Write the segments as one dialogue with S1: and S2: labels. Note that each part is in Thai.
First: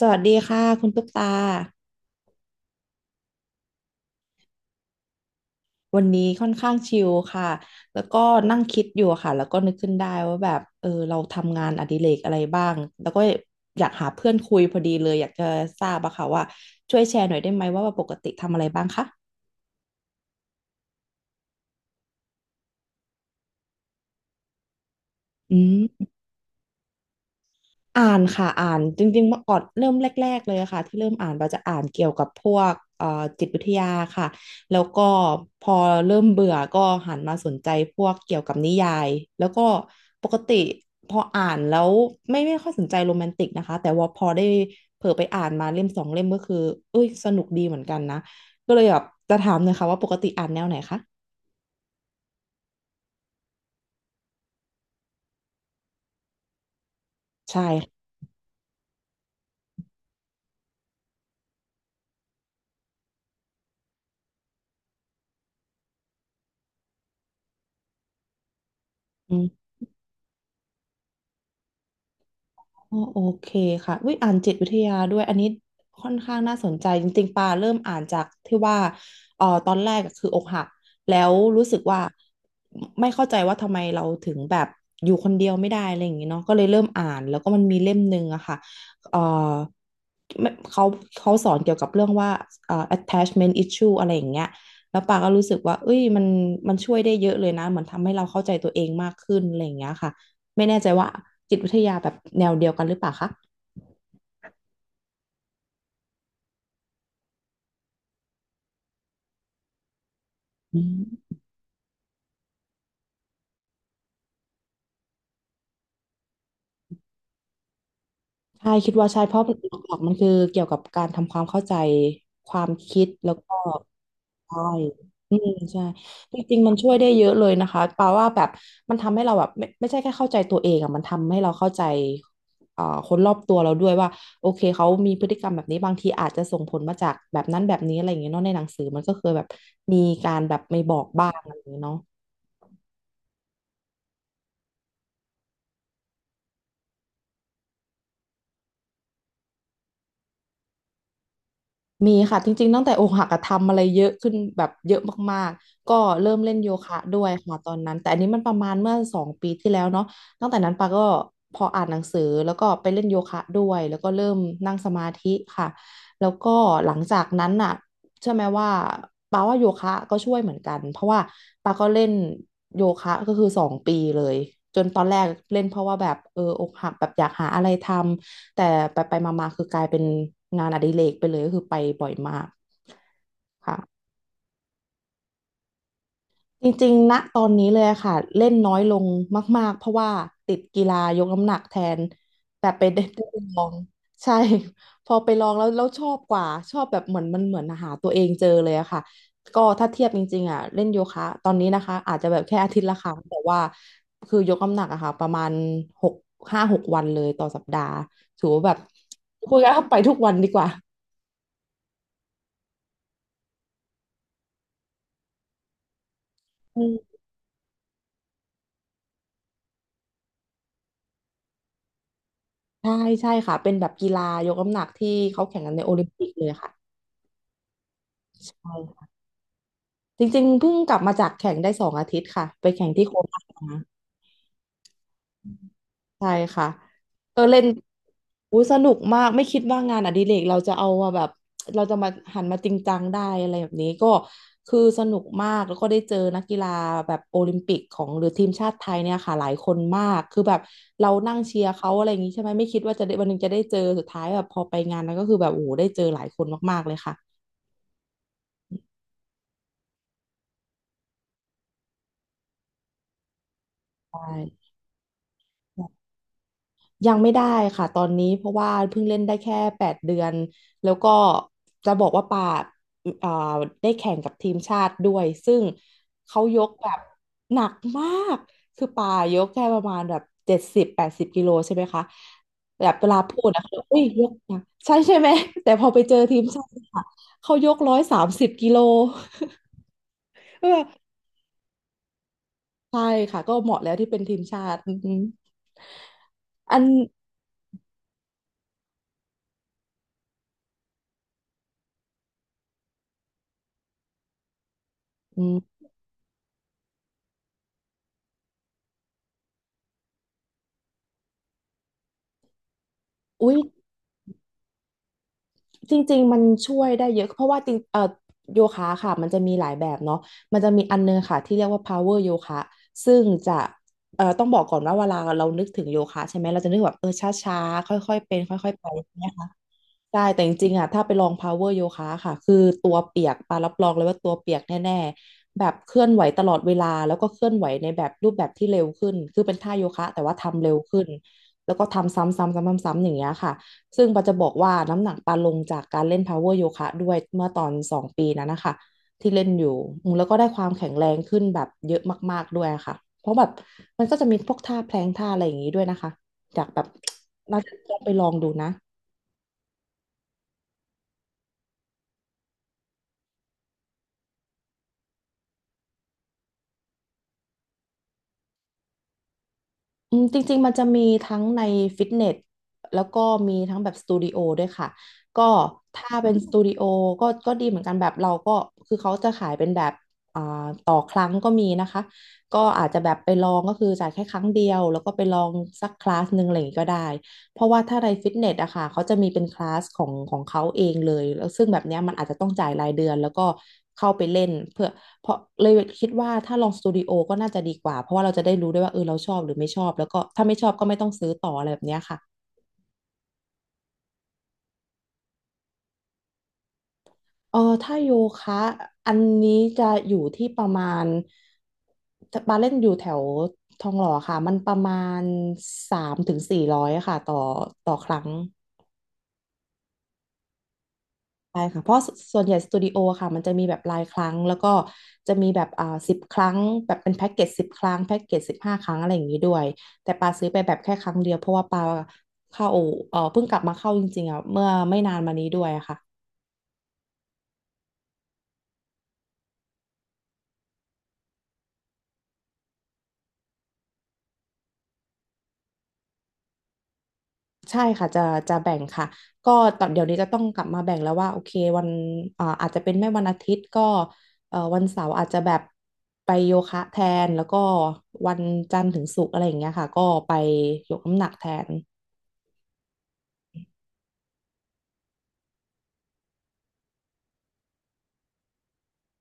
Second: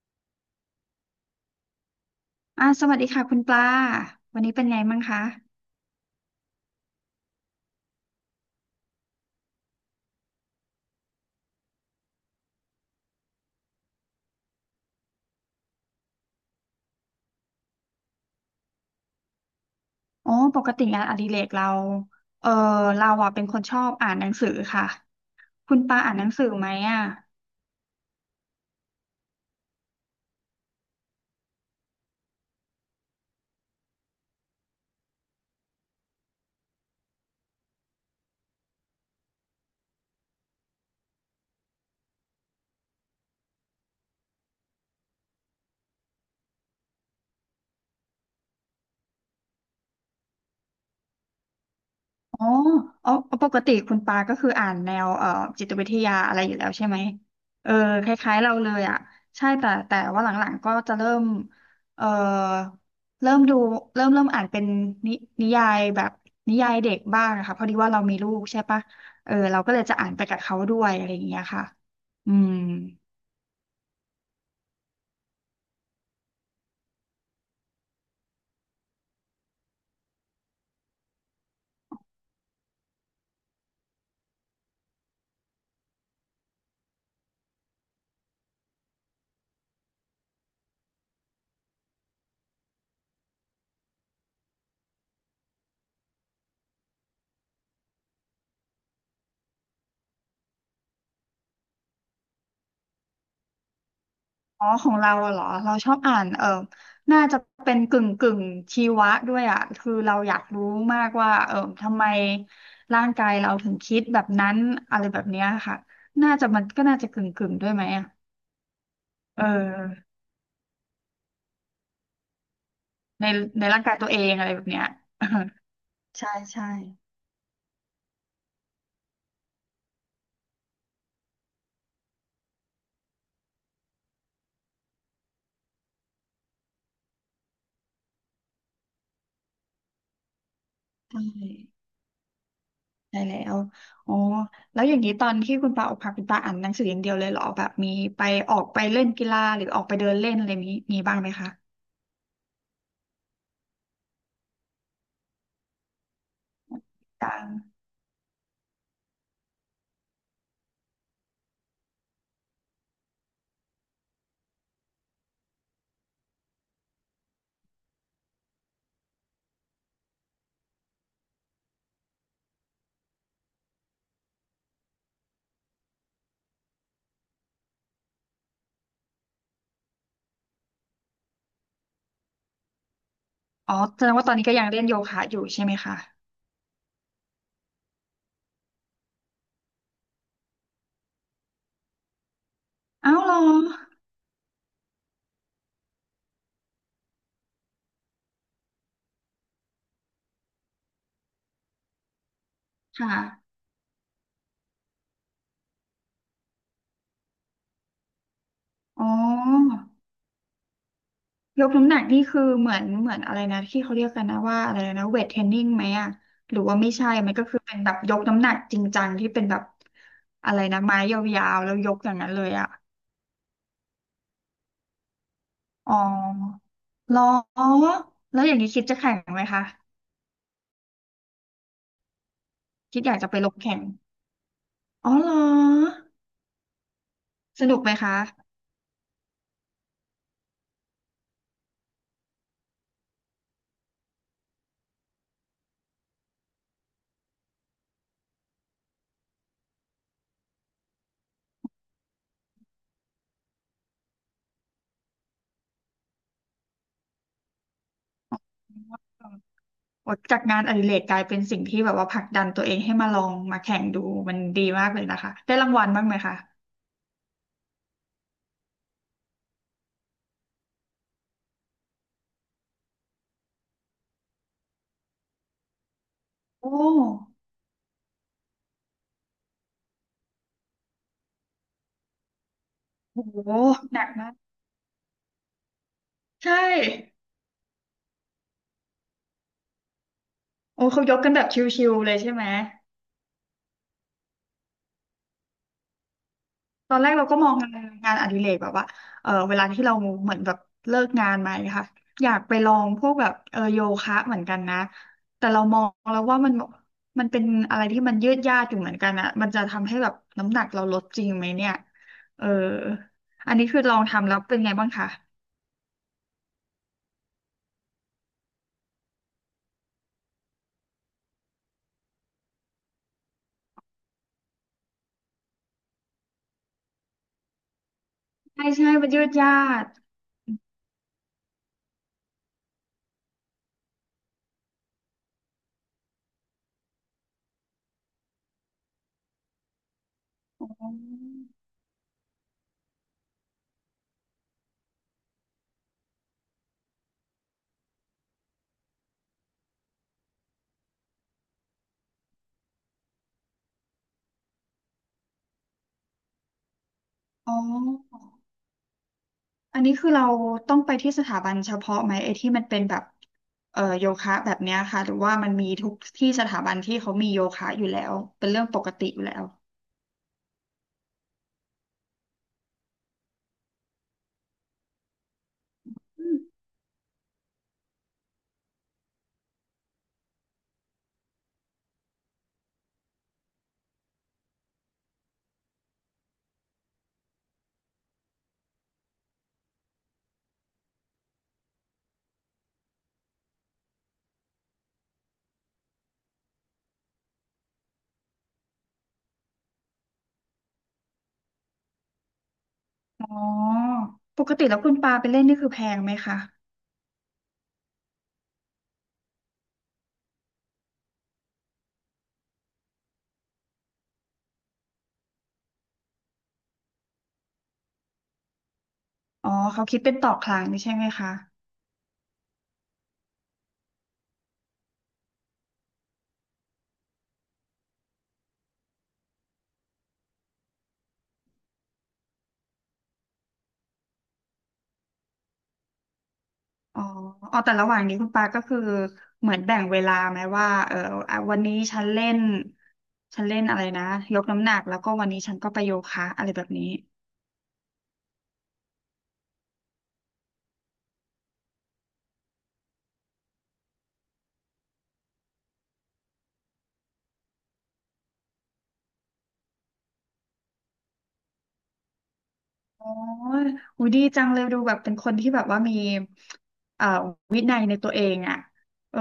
S1: สวัสดีค่ะคุณตุ๊กตา
S2: สวัสดีค่ะคุณปลาวันนี้เป็นไงบ้างคะ
S1: วันนี้ค่อนข้างชิลค่ะแล้วก็นั่งคิดอยู่ค่ะแล้วก็นึกขึ้นได้ว่าแบบเราทำงานอดิเรกอะไรบ้างแล้วก็อยากหาเพื่อนคุยพอดีเลยอยากจะทราบอะค่ะว่าช่วยแชร์หน่อยได้ไหมว่าปกติทำอะไรบ้างคะ
S2: อ๋อปกติงานอดิเรกเราเออเราอ่ะเป็นคนชอบอ่านหนังสือค่ะ
S1: อื
S2: คุณปลา
S1: ม
S2: อ่านหนังสือไหมอ่ะ
S1: อ่านค่ะอ่านจริงๆเมื่อก่อนเริ่มแรกๆเลยค่ะที่เริ่มอ่านเราจะอ่านเกี่ยวกับพวกจิตวิทยาค่ะแล้วก็พอเริ่มเบื่อก็หันมาสนใจพวกเกี่ยวกับนิยายแล้วก็ปกติพออ่านแล้วไม่ค่อยสนใจโรแมนติกนะคะแต่ว่าพอได้เผลอไปอ่านมาเล่มสองเล่มก็คือเอ้ยสนุกดีเหมือนกันนะก็เลยแบบจะถามเลยค่ะว่าปกติอ่านแนวไหนคะ
S2: อ๋ออ๋อ ปกติคุณปาก็คืออ่านแนวจิตวิทยาอะไรอยู่แล้วใช่ไหม
S1: ใ
S2: เออ
S1: ช่
S2: คล้ายๆเราเลยอ่ะใช่แต่ว่าหลังๆก็จะเริ่มเอ่อเริ่มดูเริ่มอ่านเป็นนินิยายแบบนิยายเด็กบ้างนะคะพอดีว่าเรามีลูกใช่ปะเออเรา
S1: ค่ะ
S2: ก็เลยจะอ่านไปกับเขาด้วยอะไรอย่างเงี้ยค่ะอืม
S1: อ๋อโอเคค่ะวิอยอ่านจิตวิทยาด้วยอันนี้ค่อนข้างน่าสนใจจริงๆปาเริ่มอ่านจากที่ว่าตอนแรกอะคืออกหักแล้วรู้สึกว่าไม่เข้าใจว่าทำไมเราถึงแบบอยู่คนเดียวไม่ได้อะไรอย่างงี้เนาะก็เลยเริ่มอ่านแล้วก็มันมีเล่มหนึ่งอะค่ะเอ่อไม่เขาเขาสอนเกี่ยวกับเรื่องว่าattachment issue อะไรอย่างเงี้ยแล้วปาก็รู้สึกว่าเอ้ยมันช่วยได้เยอะเลยนะเหมือนทำให้เราเข้าใจตัวเองมากขึ้นอะไรอย่างเงี้ยค่ะ ไม่แน่ใจว่าจิตวิทยาแบบแนวเดียวกันหรือเปล่าคะ
S2: อ๋อของเราอะเหรอเราชอบอ่านน่าจะเป็นกึ่งกึ่งชีวะด้วยอะคือเราอยากรู้
S1: อื
S2: มากว่า
S1: ม
S2: เออทำไมร่างกายเราถึงคิดแบบนั้นอะไรแบบเนี้ยค่ะน่าจะมันก็น่าจะกึ่งกึ่งด้วยไหมอะ
S1: ใช่คิดว่าใช่เพ
S2: เอ
S1: ราะหลักๆมั
S2: อ
S1: นคือเกี่ยวกับการทำความเข้าใจความคิด
S2: ใน
S1: แล้วก็
S2: ในร่างกายตัวเองอะไร
S1: ใช่
S2: แบบเนี้ย
S1: อืมใช่
S2: ใช่
S1: จริง
S2: ใช่
S1: ๆมันช่วยได้เยอะเลยนะคะแปาว่าแบบมันทำให้เราแบบไม่ใช่แค่เข้าใจตัวเองอะมันทำให้เราเข้าใจเอ่อคนรอบตัวเราด้วยว่าโอเคเขามีพฤติกรรมแบบนี้บางทีอาจจะส่งผลมาจากแบบนั้นแบบนี้อะไรอย่างเงี้ยเนาะในหนังสือมันก็เคยแบบมีการแบบไม่บอก
S2: ใช่
S1: บ้างอะไรอย่างเงี้ยเนาะ
S2: ได้แล้วอ๋อแล้วอย่างนี้ตอนที่คุณปาออกพาคุณปาอ่านหนังสืออย่างเดียวเลยเหรอแบบมีไปออกไปเล่นกีฬาหรือออกไปเดินเล่นอะไรมีบ้างไหมคะ
S1: มีค่ะจริงๆตั้งแต่อกหักอะทำอะไรเยอะขึ้นแบบเยอะมากๆก็เริ่มเล่นโยคะด้วย
S2: ต่าง
S1: ค่ะตอนนั้นแต่อันนี้มันประมาณเมื่อสองปีที่แล้วเนาะตั้งแต่นั้นปาก็พออ่านหนังสือแล้วก็ไปเล่นโยคะด้วยแล้วก็เริ่มนั่งสมาธิค่ะแล้วก็หลังจากนั้นน่ะเชื่อไหมว่าปาว่าโยคะก็ช่วยเหมือนกันเพราะว่าปาก็เล่นโยคะก็คือสองปีเลยจนตอนแรกเล่นเพราะว่าแบบเอออกหักแบบอยากหาอะไรทำ แต่ไปไปมามาๆคือกลายเป็นงานอดิเรกไปเลยก็คือไปบ่อยมาก
S2: อ๋อ
S1: ค่ะ
S2: แสดงว่าตอนนี้ก็ยังเล่นโยคะอยู่ใช่ไหมคะ
S1: จริงๆณตอนนี้เลยอะค่ะเล่นน้อยลงมากๆเพราะว่าติดกีฬายกน้ำหนักแทนแต่ไปได้
S2: อ้า
S1: ไป
S2: วเหรอ
S1: ลองใช่ พอไปลองแล้วชอบกว่าชอบแบบเหมือนมันเหมือนหาตัวเองเจอเลยอะค่ะก็ถ้าเทียบจริงๆอะเล่นโยคะตอนนี้นะคะอาจจะแบบแค่อาทิตย์ละ
S2: ค
S1: ครั้งแต่
S2: ่ะ
S1: ว่าคือยกน้ำหนักอะค่ะประมาณหกห้าหกวันเลยต่อสัปดาห์ถือว่าแบบ
S2: อ๋
S1: คุยกัน
S2: อ
S1: เข้าไปทุกวันดีกว่า
S2: ยกน้ำหนักนี่คือเหมือนอะไรนะที่เขาเรียกกันนะว่าอะไรนะเวทเทรนนิ่งไหมอะหรือว่า
S1: อื
S2: ไม่ใช่
S1: ม
S2: มันก็คือเป็นแบบยกน้ำหนักจริงจังที่เป็นแบบอะไรนะไม้ยาวๆแล้วยกอย่างนั้นเลยอะ
S1: ใช่ใช่ค่ะเป็นแบบกีฬายกน้ำหนักที่เขาแข่งกันในโอ
S2: อ๋
S1: ลิมปิกเลย
S2: อ
S1: ค่ะ
S2: เหรอแล้วอ
S1: ใช
S2: ย่างนี้คิดจะ
S1: ่
S2: แข่งไหมคะ
S1: จริงๆเพิ่งกลับมาจากแข่งได้2 อาทิตย์ค่ะไปแข่ง
S2: คิด
S1: ที่
S2: อ
S1: โค
S2: ยากจะไป
S1: นาช
S2: ลง
S1: มา
S2: แข่งอ๋อเหรอ
S1: ใช่ค่ะเออเล่
S2: ส
S1: น
S2: นุกไหมคะ
S1: อุ้ยสนุกมากไม่คิดว่างานอดิเรกเราจะเอามาแบบเราจะมาหันมาจริงจังได้อะไรแบบนี้ก็คือสนุกมากแล้วก็ได้เจอนักกีฬาแบบโอลิมปิกของหรือทีมชาติไทยเนี่ยค่ะหลายคนมากคือแบบเรานั่งเชียร์เขาอะไรอย่างนี้ใช่ไหมไม่คิดว่าจะได้วันหนึงจะได้เจอสุดท้ายแบบพอไปงานนั้นก็คือแบบโอ้โหได้เจอหลายคนมากๆเลยค่ะ
S2: โอาจากงานอดิเรกกลายเป็นสิ่งที่แบบว่าผลักดันตัวเองให้มาลองมาแข่งดู
S1: ใช
S2: มันดี
S1: ่
S2: มากเลยนะคะได้รางวัลบ้างไหมคะ
S1: ยังไม่ได้ค่ะตอนนี้เพราะว่าเพิ่งเล่นได้แค่8 เดือนแล้วก็จะบอกว่าปาเอ่อได้แข่งกับทีมชาติด้วยซึ่งเขายก
S2: โอ้
S1: แบบหนักมากคือปายกแค่ประมาณแบบ70-80 กิโลใช่ไหมคะแบบเว
S2: โ
S1: ลาพูด
S2: ห
S1: นะเขาบอก
S2: ห
S1: อุ้ย
S2: นัก
S1: ย
S2: มา
S1: กหน
S2: ก
S1: กใช่ใช่ไหมแต่พอไปเจอทีม
S2: ใช่
S1: ชาติค่ะเขายก130 กิโล เออ
S2: โอ้เขายกกันแบบชิวๆเลยใช่ไหม
S1: ใช่ค่ะก็เหมาะแล้วที่เป็นทีมชาติอืมอัน
S2: ตอนแรกเราก็มองงานอดิเรกแบบว่าเออเวลาที่เราเหมือนแบบเลิกงานมาเนะคะอยากไปลองพวกแบบโยคะเหมือนกันนะ
S1: อื
S2: แต่เราม
S1: ม
S2: องแล้วว่ามันมันเป็นอะไรที่มันยืดยาดอยู่เหมือนกันอะมันจะทำให้แบบน้ำหนักเราลดจริงไหมเนี่ยเออ
S1: อุ๊
S2: อัน
S1: ย
S2: นี้คือลองทำแล้วเป็นไงบ้างคะ
S1: จริงๆ มันช่วยได้เยอะเพราะว่าจริงโยคะค่ะมันจะมีหลายแบบเนาะมันจะมีอันนึงค่ะที่เรียกว่า power โยคะซึ่งจะต้องบอกก่อนว่าเวลาเรานึกถึงโยคะใช่ไหมเราจะนึกแบบช้าๆค่อยๆเป็น
S2: ใช่
S1: ค่อยๆไป
S2: ใช่มันยืดยาด
S1: ใช่แต่จริงๆอ่ะถ้าไปลอง power โยคะค่ะคือตัวเปียกปารับรองเลยว่าตัวเปียกแน่ๆแบบเคลื่อนไหวตลอดเวลาแล้วก็เคลื่อนไหวในแบบรูปแบบที่เร็วขึ้นคือเป็นท่าโยคะแต่ว่าทำ
S2: อ๋
S1: เร็วขึ้น
S2: อ
S1: แล้วก็ทำซ้ำๆซ้ำๆๆๆอย่างเงี้ยค่ะซึ่งปาจะบอกว่าน้ำหนักปาลงจากการเล่น power โยคะด้วยเมื่อตอน2 ปีนั้นนะคะที่เล่นอยู่อืมแล้วก็ได้ความแข็งแรงขึ้นแบบเยอะมากๆด้วยค่ะเพราะแบบมันก็จะมีพวกท่าแพลงท่าอะไรอย่างงี้ด้วยนะคะจากแบบ
S2: อ๋อ
S1: น่าจะต้องไปลองดูนะ
S2: อันนี้คือเราต้องไปที่สถาบันเฉพาะไหมไอ้ที่มันเป็นแบบโยคะแบบเนี้ยค่ะหรือว่ามันมีทุกที่สถาบันที่เขามีโยคะอยู่แล้วเป็นเรื่องปกติอยู่แล้ว
S1: อืมจริงๆมันจะมีทั้งในฟิตเนสแล้วก็มีทั้งแบบสตูดิโอด้วยค่ะก็ถ้าเป็
S2: อื
S1: น
S2: ม
S1: สตูดิโอก็ดีเหมือนกันแบบเราก็คือเขาจะขายเป็นแบบอ่าต่อครั้งก็มีนะคะก็อาจจะแบบไปลองก็คือจ่ายแค่ครั้งเดียวแล้วก็ไปลองสักคลาสหนึ่งอะไรอย่างงี้ก็ได้เพราะว่าถ้าในฟิตเนสอะค่ะเขาจะมีเป็นคลาสของเขาเองเลยแล้วซึ่งแบบเนี้ยมันอาจจะต้องจ่ายรายเดือนแล้วก็เข้าไปเล่นเพื่อ เพราะเลยคิดว่าถ้าลองสตูดิโอก็น่าจะดีกว่าเพราะว่าเราจะได้รู้ด้วยว่าเออเราชอบหรือไม่ชอบแล้วก็ถ้าไม่ชอบก็ไม่ต้องซื้อต่ออะไรแบบเนี้ยค่ะ
S2: อ๋อปกติแล้วคุณปาไปเล่นนี่คือแพงไหมคะ
S1: เออถ้าโยคะอันนี้จะอยู่ที่ประมาณบาร์เล่นอยู่แถวทองหล่อค่ะมันประมาณ300 ถึง 400ค่ะต่อครั้ง
S2: อ๋อเขาคิดเป็นต่อครั้งนี่ใช่ไหมคะ
S1: ใช่ค่ะเพราะสส่วนใหญ่สตูดิโอค่ะมันจะมีแบบรายครั้งแล้วก็จะมีแบบสิบครั้งแบบเป็นแพ็กเกจสิบครั้งแพ็กเกจ15 ครั้งอะไรอย่างนี้ด้วยแต่ปาซื้อไปแบบแค่ครั้งเดียวเพราะว่าปาเข้าเพิ่งกลับมาเข้าจริงๆอ่ะเมื่อไม่นานมานี้ด้วยอะค่ะ
S2: อ๋ออ๋อแต่ระหว่างนี้คุณปาก็คือเหมือนแบ่งเวลาไหมว่าเอออ่ะวันนี้ฉันเล่นอะไรนะยกน้ำหนักแล้วก็วันนี้ฉันก็ไปโยคะอะไรแบบนี้
S1: ใช่ค่ะจะแบ่งค่ะก็ตอนเดี๋ยวนี้จะต้องกลับมาแบ่งแล้วว่าโอเควันอาจจะเป็นไม่วันอาทิตย์ก็วันเสาร์อาจจะแบบไปโยคะแทนแล้วก็วันจันทร์ถึงศุกร์อะไรอย่างเงี้ยค่ะก็ไปยกน้ำหนักแทน
S2: อ๋ออุ๊ยดีจังเลยดูแบบเป็นคนที่แบบว่ามีเอ่อวินัยในตัวเองอ่ะเออ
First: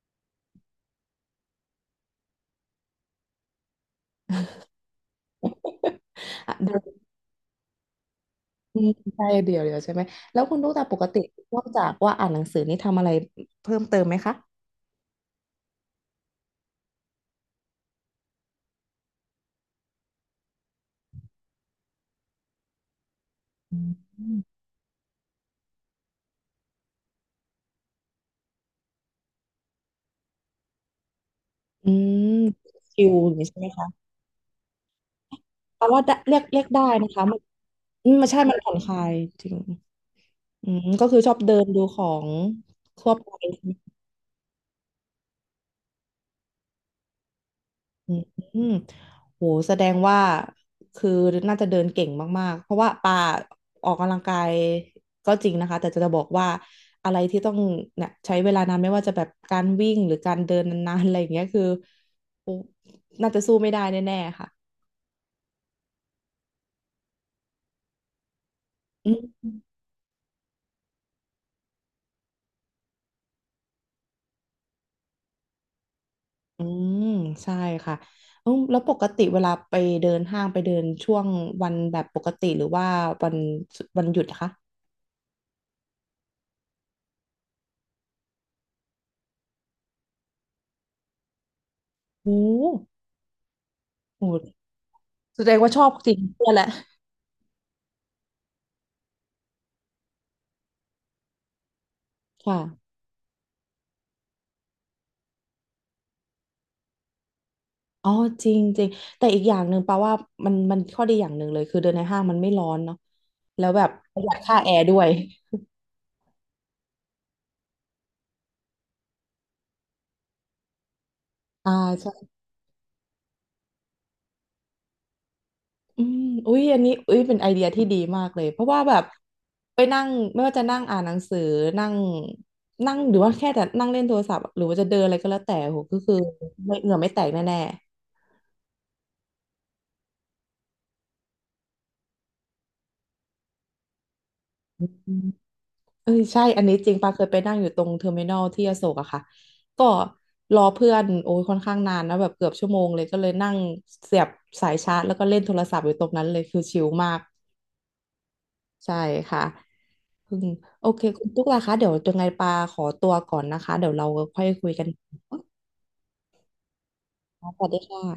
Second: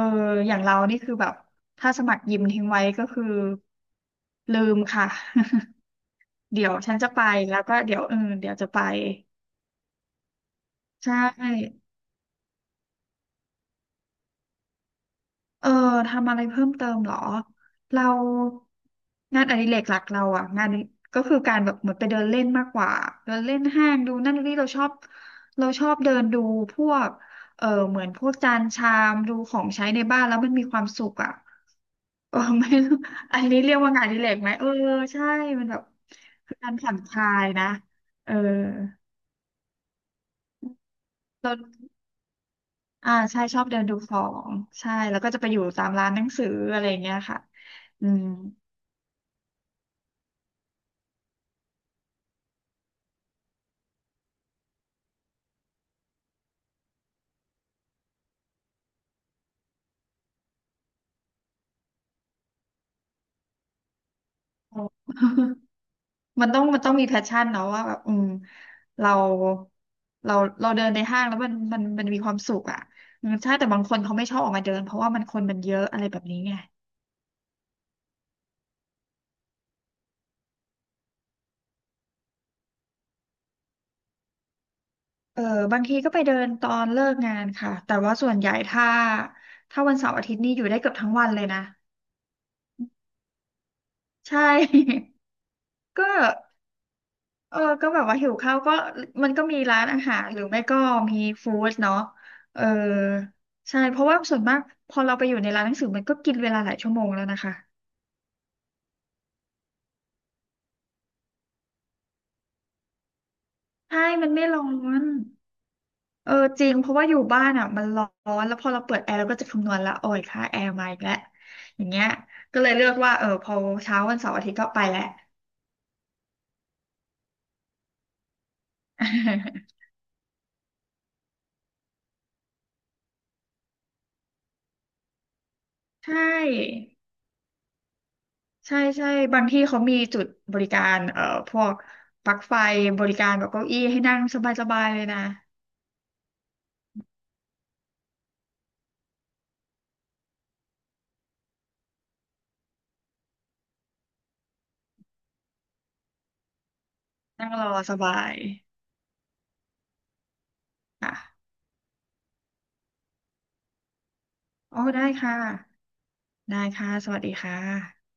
S2: อย่างเรานี่คือแบบถ้าสมัครยิมทิ้งไว้ก็คือลืมค่ะ
S1: อ่ะ
S2: เดี๋ย
S1: เดี๋
S2: ว
S1: ยว
S2: ฉันจะไปแล้วก็เดี๋ยวเดี๋ยวจะ
S1: อื
S2: ไป
S1: มใช่เดี๋ยวใช่ไหมแล้วคุณตุ๊กตาปก
S2: ใช่
S1: ตินอกจากว่าอ่านหนังสือนี่ทำอะไรเพิ่มเติมไหมคะ
S2: เออทำอะไรเพิ่มเติมเหรอเรางานอดิเรกหลักเราอ่ะงานก็คือการแบบเหมือนไปเดินเล่นมากกว่าเดินเล่น
S1: อื
S2: ห้าง
S1: ม
S2: ดูนั่นดูนี่เราชอบเราชอบเดินดูพวกเหมือนพวกจานชามดูของใช้ในบ้านแล้วมันมีความสุขอ่ะ
S1: อื ม
S2: เออไม่รู้
S1: ชิลอย่าง
S2: อัน
S1: นี้ใช่
S2: นี้
S1: ไหม
S2: เรียก
S1: คะ
S2: ว่างานอดิเรกไหมเออใช่มันแบบ
S1: แต่ว่าได้เรียก
S2: คือ
S1: เรียก
S2: การ
S1: ได้
S2: ผ่อน
S1: นะ
S2: ค
S1: คะ
S2: ลา
S1: มัน
S2: ยนะ
S1: อืมมัน
S2: เออ
S1: ใช่มันผ่อนคลายจริงอืมก็คือชอบเดินดู
S2: เรา
S1: ของทั่
S2: อ่า
S1: วไป
S2: ใช่ชอบเดินดูของใช่แล้วก็จะไปอยู่ตามร้านหนังสืออะไรอย่างเงี้ยค่ะอื
S1: อืม
S2: ม
S1: อืมโหแสดงว่าคือน่าจะเดินเก่งมากๆเพราะว่าป่าออกกำลังกายก็จริงนะคะแต่จะบอกว่าอะไรที่ต้องเนี่ยใช้เวลานานไม่ว่าจะแบบการวิ่งหรือการเดินนานๆอะไรอย่างเงี้ยคือโอ้น่าจะสู้ไม่ได้แน่ๆค่ะ
S2: มันต้องมีแพชชั่นเนาะว่าแบบอืม
S1: อื
S2: เรา
S1: ม
S2: เราเราเดินในห้างแล้วมันมีความสุขอ่ะอืมใช่แต่บางคนเขาไม่ชอบออกมาเดินเพราะว่ามันคนมันเยอะอะไรแบบนี้ไง
S1: อืมใช่ค่ะเอาแล้วปกติเวลาไปเดินห้างไปเดินช่วงวันแบบปกติหรือว่าวันวันหยุดอะคะ
S2: เออบางทีก็ไปเดินตอนเลิกงานค่ะแต่ว่าส่วนใหญ่ถ้าวันเสาร์อาทิตย์นี่อยู่ได้เกือบทั้งวันเลยนะ
S1: โอ้
S2: ใช
S1: โห
S2: ่
S1: แสดงว่าชอบ
S2: ก็
S1: จริงเพื่อแหละ
S2: เออก็แบบว่าหิวข้าวก็มันก็มีร้านอาหารหรือไม่ก็มีฟู้ดเนาะ
S1: ค่ะ
S2: เออใช่เพราะว่าส่วนมากพอเราไปอยู่ในร้านหนังสือมันก็กินเวลาหลายชั่วโมงแล้วนะคะ
S1: อ๋อจริงจริงแต่อีกอย่างหนึ่งแปลว่ามันข้อดีอย่างหนึ่งเลยคือเดินในห้างมันไม่ร้อนเนาะแล้วแบบ
S2: ใช่
S1: ประห
S2: มัน
S1: ยัด
S2: ไม่
S1: ค่า
S2: ร้อ
S1: แอร์ด้ว
S2: น
S1: ย
S2: เออจริงเพราะว่าอยู่บ้านอ่ะมันร้อนแล้วพอเราเปิดแอร์เราก็จะคำนวณละโอ้ยค่าแอร์มาอีกแล้ว
S1: อ่า
S2: อย่างเงี้ย
S1: ใช่
S2: ก็เลยเลือกว่าเออพอเช้าวันเสาร์อาทิตย์ก็ไปแหละ
S1: อืมอุ้ยอันนี้อุ้ยเป็นไอเดียที่ดีมากเลยเพราะว่าแบบไป นั่งไม่ว่าจะนั่งอ่านหนังสือนั่งนั่งหรือว่าแค่แต่นั่งเล่นโทรศัพท์หรือว่าจะเดินอะไรก็แล้วแต่โหก็
S2: ใช
S1: คือไม่
S2: ่
S1: เหงื่อไม่แตกแน่
S2: ใช่บางที่เขามีจุดบริการพวกปลั๊กไฟบริการแบบเก้าอี้ให้นั่งส
S1: ๆอ
S2: บายๆเลย
S1: ื
S2: นะ
S1: ม เออใช่อันนี้จริงปาเคยไปนั่งอยู่ตรงเทอร์มินอลที่อโศกอะค่ะก็รอเพื่อนโอ้ยค่อนข้างนานนะแบบเกือบ 1 ชั่วโมงเลยก็เลยนั่งเสียบสายชาร์จแล้วก็เล่นโทรศัพท์อยู่ตรงนั้นเลยคือชิลมาก
S2: นั่งรอสบาย
S1: ใช่ค่ะอืมโอเคคุณ
S2: ค่ะ
S1: ตุ๊กล่ะคะเดี๋ยวยังไงปาขอตัวก่อนนะคะเดี๋ยวเราค่อยคุย
S2: อ๋อ
S1: กัน
S2: ได้ค่ะได้ค่ะสวัสดีค่
S1: สวัสดีค่ะ
S2: ะ